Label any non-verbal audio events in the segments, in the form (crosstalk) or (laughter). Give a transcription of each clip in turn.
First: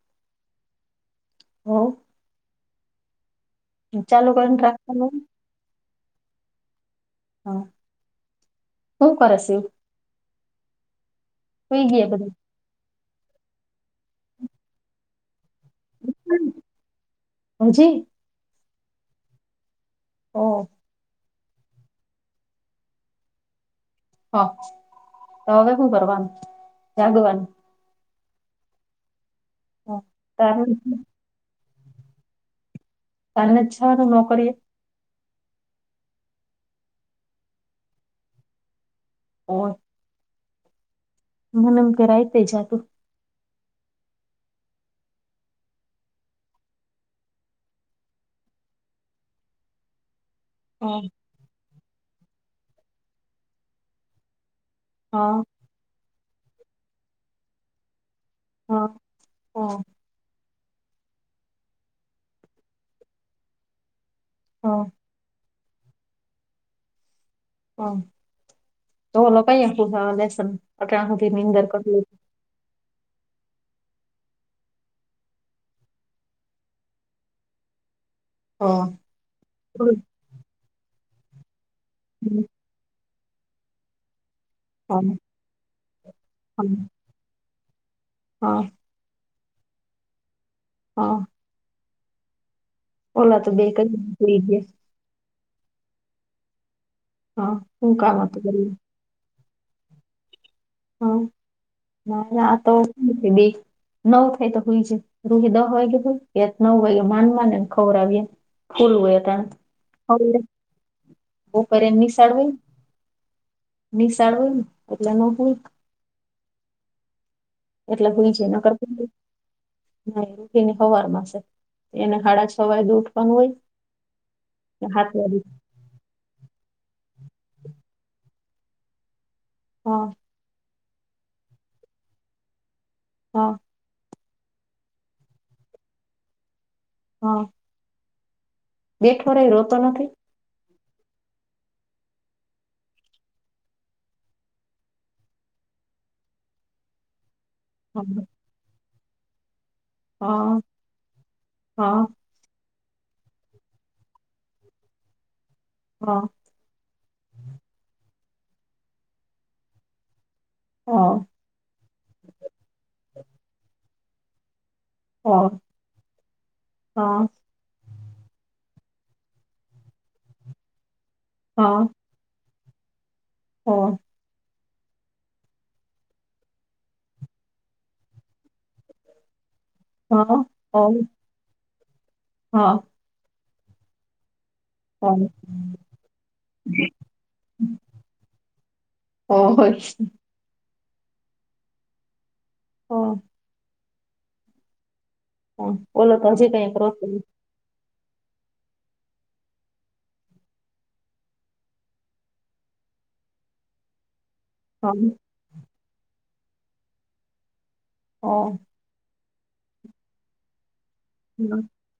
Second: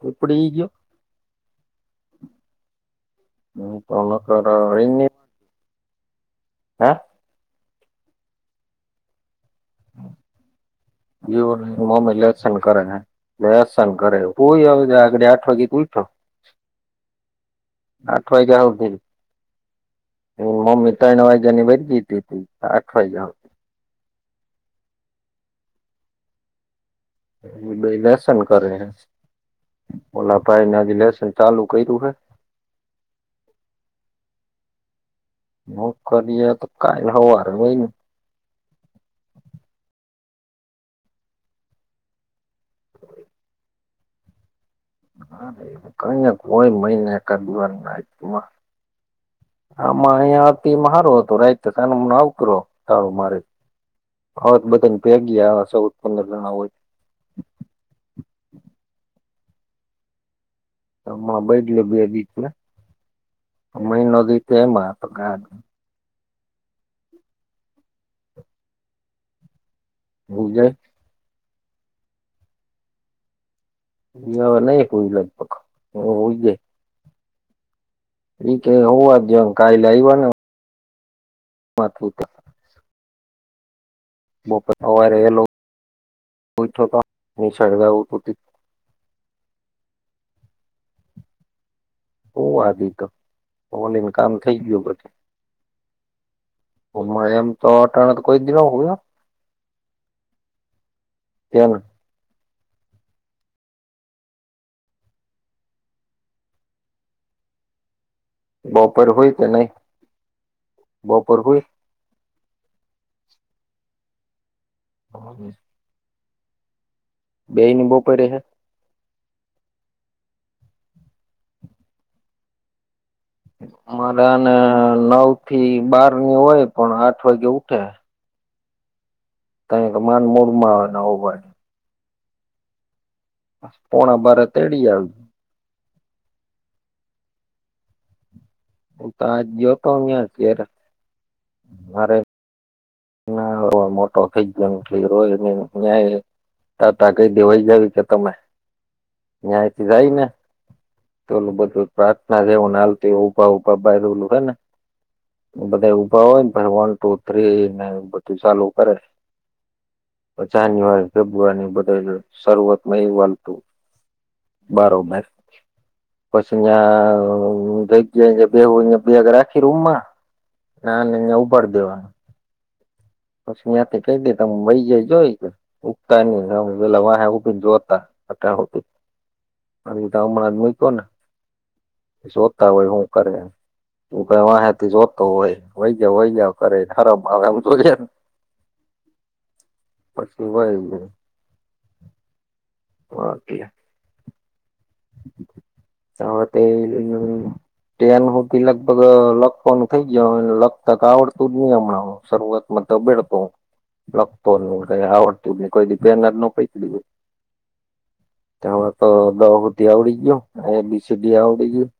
વ ઉપડી ગયો. હવ. મુ કોલ અ ચાલુ કર કરીને એને રાખવાનું (unintelligible) હે. હન, હું કર શી? દીવોની સુઈ ગયા મમ્મી બધા લેશન કરે હે, લેશન કરે હે સુઈ (unintelligible) આગડી આઠ વાગે તો ઠો હજી આઠ વાયગા ઉઠી. એન ઓ મમ્મી ત્રણ વાજ્યાની વરગી તી તી, આઠ વાયજા હઅ, તો હવે શું કરવાનું, જાગવાનું? અન ઈ બેય લેશન કરે હે, તાર ઓલા તારને ભાઈને આજ લેશન ચાલુ કર્યું હે તાર નથ છવાનું નોકરીએ? નોકરીએ તો કાલ હવારે હોય ને. ઓય (unintelligible) મુન એમ કે રાયતે જાતુ. ના રે, કઈએક હોય મહિને એકાદ દી વાર નાઈટમાં. હમારે આ (unintelligible) તે હા મારો હતો રાયતે ચાલુ મ ના ઉપડ્યો હવ મારે હ (unintelligible) બતાન તે હા ગ્યારાસો પંદર જણા હોય. હા, હા. એમાં બદલ્યો બે દિ થયા, મહિનો દી તે હા એમાં હતો, ગા હન, તો લોકાઈ એ (unintelligible) લેશન હુઈ જાય તો ત્યા હુથી નીંદર કરવી એ હવે નઈ હુઈ લગભગ હું હુઈ જાય. ઈ કે હા હુવા દયો ન કાલ હા આઈવા ને માથું તા બપોરે હવારે વહેલો ઉઠ્યો હા તો નિશાળ જાઉં તું તી. (unintelligible) હઅ. હુવા દીધો. બે તો કઈ ઓલીન કામ સુઈ થઈ ગયા ગયું બધુ. અમાર એમ હા તો શું અટાણે કામ તો કોઈ દી હતું ના હુવે હો. હમ્મ, (unintelligible) તે દી નવ થાય તે હુઈ જાય, તેદી દહ વાગે (unintelligible) નવ વાગે માંડ માંડ એન ખવરાવી એ. ખુલ્લું બપોર હોય હુઈ કે નઈ અટાણે, (unintelligible) બપોર એન નિશાળ હોયન. નિશાળ હોયન એટલે ન (unintelligible) બેયની એટલે બપોરે હુઈ હે જાય નકર તો ના ઉઠ ને સવાર માંસે એને હાડા છ વાગે ઊઠ મારે આને નવ વાગે થી બાર ની હોય પણ આઠ વાગે ઉઠે. ક કે હા માન મૂળ માં હોય એવું હોય. હા પોણા બારે તડી આવી. હઅ. હું તો આજ ગયો રોતો તો નથી ન્યા અત્યારે. મારે ના (unintelligible) મોટો થઈ ગયોન, ઈ રોય રોયેન ન્યા તાતા કઈ દેવઈ જાય (unintelligible) કે હા તમે? ન્યાથી જાય ને હા ચોલું બધું હા પ્રાર્થ જેવું નાલ ભા ઉભા બાલું હો ને બધા હા ઊભા હોય ના વન ટુ થ્રીને બધું ચાલુ કરે જાન્યુઆરી હા ફેબ્રુઆરી બદલ શરૂઆતમય હાલતું બરોબર હા પછી હા અહયા જે બેગયા બેગ રાખી રૂમમાં અહિયા ઉભાડી હા દેવાનું પછી હા ત્યાંથી કઈ દે તા વય જાય જોય ઉગતા નહિ પેલા વાહે ઊભા જોતા આન હા હમણાં મુક્યો ને હા શોતા હોય હું કરે જવાય હે જો હા તો હો વય ગયા વય ગયા કરે હરખ આવે જો કેે એમ ઓ હ પછી વય ગયો ઓકે (unintelligible) હા ઓલો તો હજી કઈ રોતું ન હું ભી લગભગ લખવાનું થઈ ગય લખતા આવડતું જ નહી હમણાં શરૂઆત માં ધાબેડતો હન લગતો ક આવડતું કોઈ રી પેન જ નો પકડી હોય. હ હવે તો દસ સુંધી આવડી ગયું એ બી સી ડી આવડી ગયું.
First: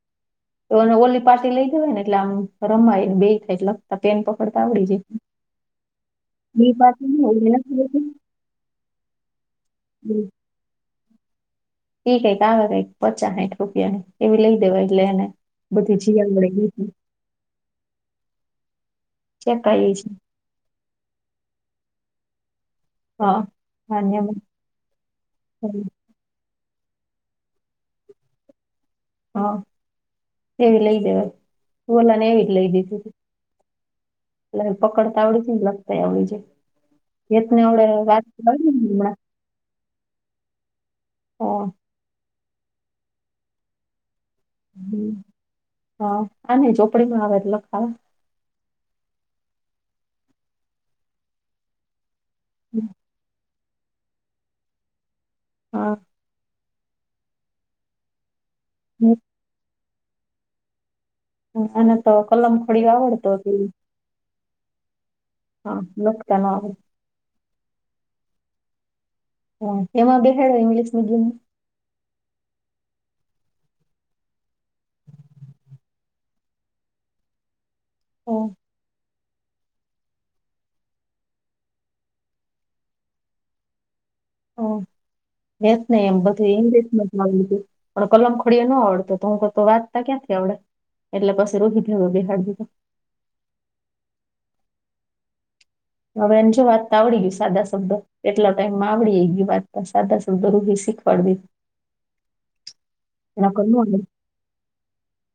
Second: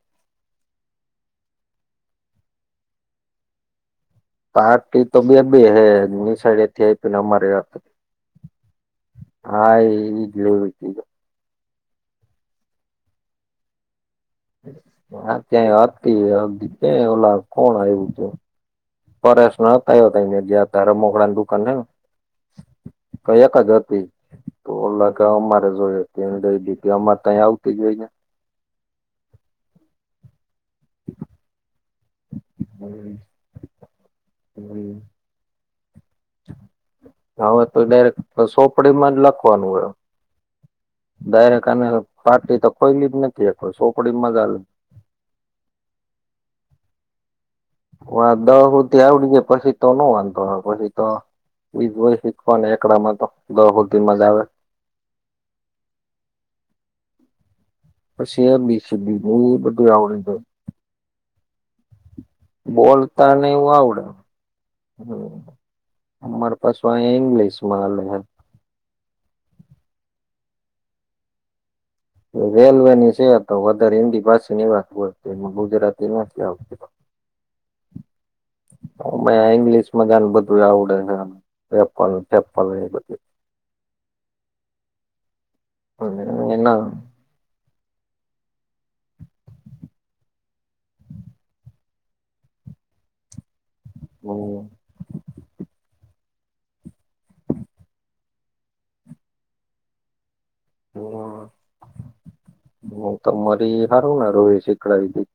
તો ઓલી પાછી લઈ જવાય ને એટલે આમ રમાયને બે થાય એટલે ત પેન પકડતા આવડી પાર્ટી તો બે બે હે એની જ સાઈડેથી પા આયપી ને અમારે હા એવી જ લેવી ત ઇ કઈક આવે કઈક પચા સાઈઠ રૂપિયા નું હા ત્યાંય મળે હતીધ ગીતી ક ઓલા કોણ આવું છે પરસ નતા ચેકાઈ છે આવયો તને જ્યાંતા ત્યાં રમકડાં ની દુકાન છે હા ને. એક જ હતી માન્યમાં ઓલા કે અમારે જોઈએ છે એને દાઈ દીધી અમારે તો અહીયા આવતી જ હોય છે હા એવી લઈ દેવા બોલા ને એવી જ લઈ દીધું. લ ને પકડતા આવદી જાય તો લખતાય આવડી જાય એને હવે તો એવડે વાત ડાયરેક્ટ હમણા સોપડીમાં ડાયરેક આને પટી તો ખોઈલી જ નથી ચોપડી માં જ હાલે છે હ હા આને ચોપડી માં આવે છે લખવાનું હ દહ સુધથી આવડી જાય પછી તો ન વાંધો પછી તો એજ હોય બધુ. કોને એકડામાં તો દહ હુંધિ માં જ આવે હા પછી એમીશીદી ને બધુ આવદી જાય આને તો કલમ ખોડી આવડતો બોલતા ને હતી એવું આવડે હા લખતા ન અમાર પાછ અહીયા ઇંગ્લિશ માં આવે હા એમાં બેહડ્યો ઇંગ્લિશ મીડિયમ? રેલવે ની છે તો વધારે હિન્દી ભાષીની વાત હો એમાં ગુજરાતી નથી આવતી (inaudible) ઓ હ ઈંગ્લિશ માં ગને બધું આવડે છેે બધ હ એત ન એમ અને બધું એંગ એના રત મ પણ કલમ ખડીે ન આવડતો તો હું વાંતા ક્યાંથી આવડે એટલે પાછી રોકી થ બેહારધ હમ હવે એમ જો વાતતા આવડી ગયું સાદા શબ્દ એટલા ટાઈમમાં આવડી ગયું વાતતા સાદા શબ્દ રોહી હમ હું દીધું નકર ન તમારી આવડે સારું રોહ શીકડાાવધ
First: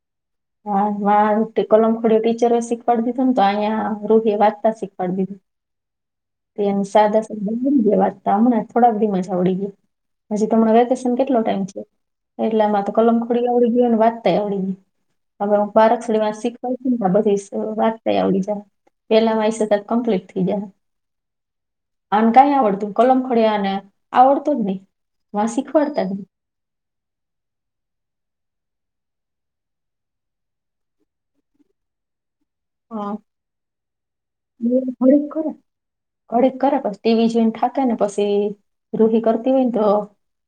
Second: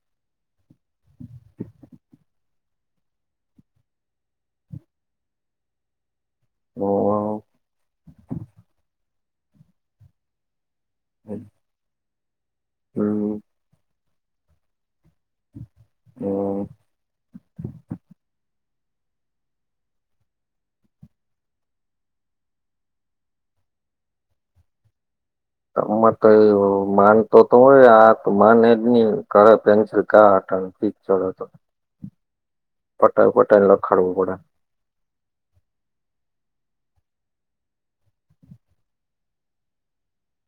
હા કલમ ખોડ ટીચરો શીખવાડી દીધું ને તો અહીંયા રૂહ વાચતા શીખવાડી દીધું (inaudible) સાદા વાતતા હમણાં થોડા બધી મજા ઉડી ગય પછી તમ કેટલો ટાઈમ છે એટલેમાં તો કલમ હમ ખોડી આવડી ગયો ને વાત થાય આવડી ગય હવે હું બારક છોડી હમ શીખવા ને બધી વાત થ આવડી જાય પેલા મારી સતાબ કમ્પ્લીટ થઇ જાય અને કઈ આવડતું કલમ ખડી આ આવડતો જ નહી મત (unintelligible) માનતો તો હોય આ માને એ જ નહી કર પેન્સિલ કાટ પિકચર હતો પટાાવ પટાાઈ લખાડવું પડે હ મળળ ખરા ઘડીક કરે પછી ટીવી જોઈને થાકે ને પછી રૂહી કરતી હોય ને તો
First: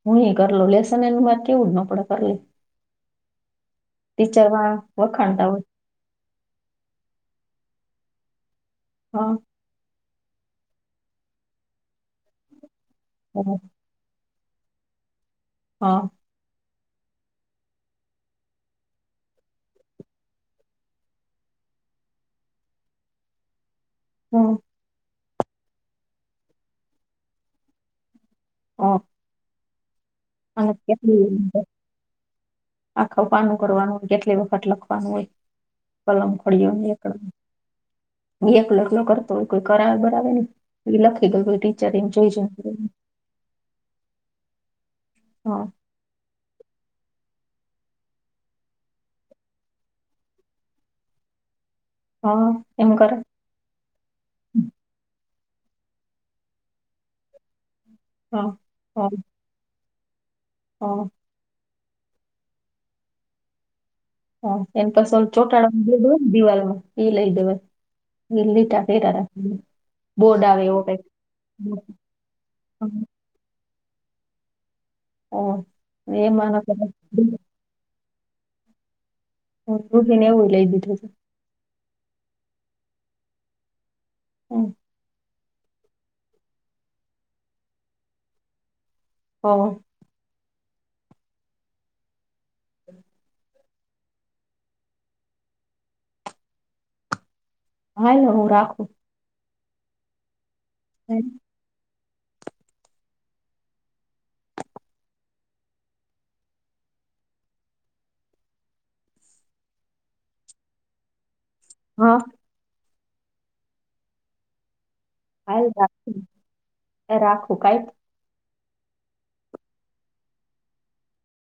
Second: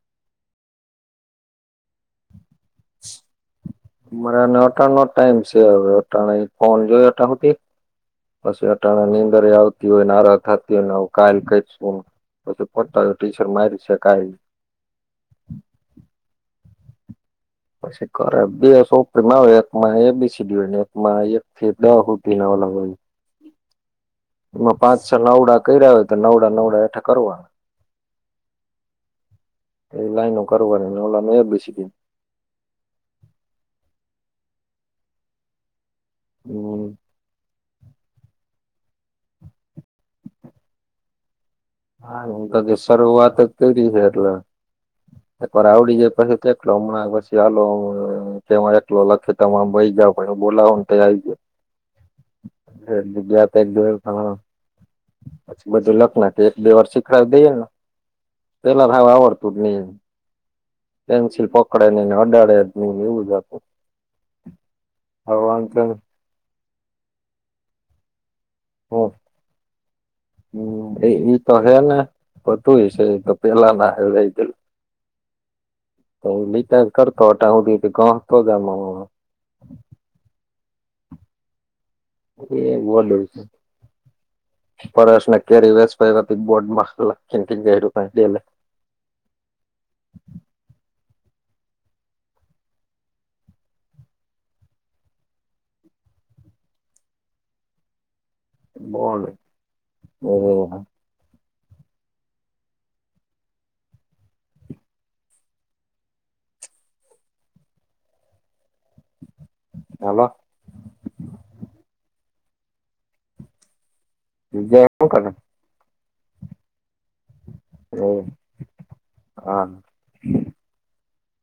હું એ કરલો લેસન એ વાર કેવ જ નપડે કર લ અરા માં નવટાણ નો ટાઈમ વખાણતા છે હોય હવે અટાણ ફોન જોય અટતી પછી અટા ની હા અંદર આવતી હોય ને આત હતી હોયને કાલ કઈું પછી પોતા ટી શરટ હા મારી છે કાલ હા પછી ખરા બે સોપરીમાં આવે એકમાં એ બીસીીડુ ને એકમાં એક થી દ લી નાવા લ હમ એમાં પાંચ છ નવડા કર્યા હોય તો નવડા નવડા એઠા કરવા ઓ એ લાઈનો કારોબ ન ઓલા મે બેસીી દ આખા પાનું કરવાનું હોય કેટલી વખત લખવાનું હોય પલમ હમ્મ કોડીને એકડ બે એક લગ્ન કરતો હો કોઈ કરાવ બાવે ને એ લખી ગ હા હું તો શરૂઆત જ કરી છે એટલે એક હા વાર આવડી જાય પછી એકલો હમણાં પછી આાલ કે એકલો લખી તમા આમ બહી જાાવ પણ બોલાવને આવી ગયો હા એમ કરે ગુજરાત એક દ પછી બધું લખ નાખ બે વાર શીખડાવી દઈએ ને હા પેલા હાવ આવડતું જ નહી હ પેન્સિલ પકડે નેને અડાડે એવું જતું હા એની પાછ ઓ ચોટાળ તેમ જો દે ને દિવાળમાં ઈ લઈ દેવે એ લીટા કેટા હમ હમ એ તો હે ને બધું હ છે એ તો પેલા ના હ લઈ ગેલું હા તો હું એમાં નકર લીતા કરતો હટા હુંધ ગણતો જ રૂખ ને એવું લઈ દીધું છે એ વડું હમ. છે પશના કે વ બોટમાં ખનકીન ક કલે હ હ હારા બોળ ઓ હમ હાલો હા જય કર હ રાખ રાખું કઈ એ હા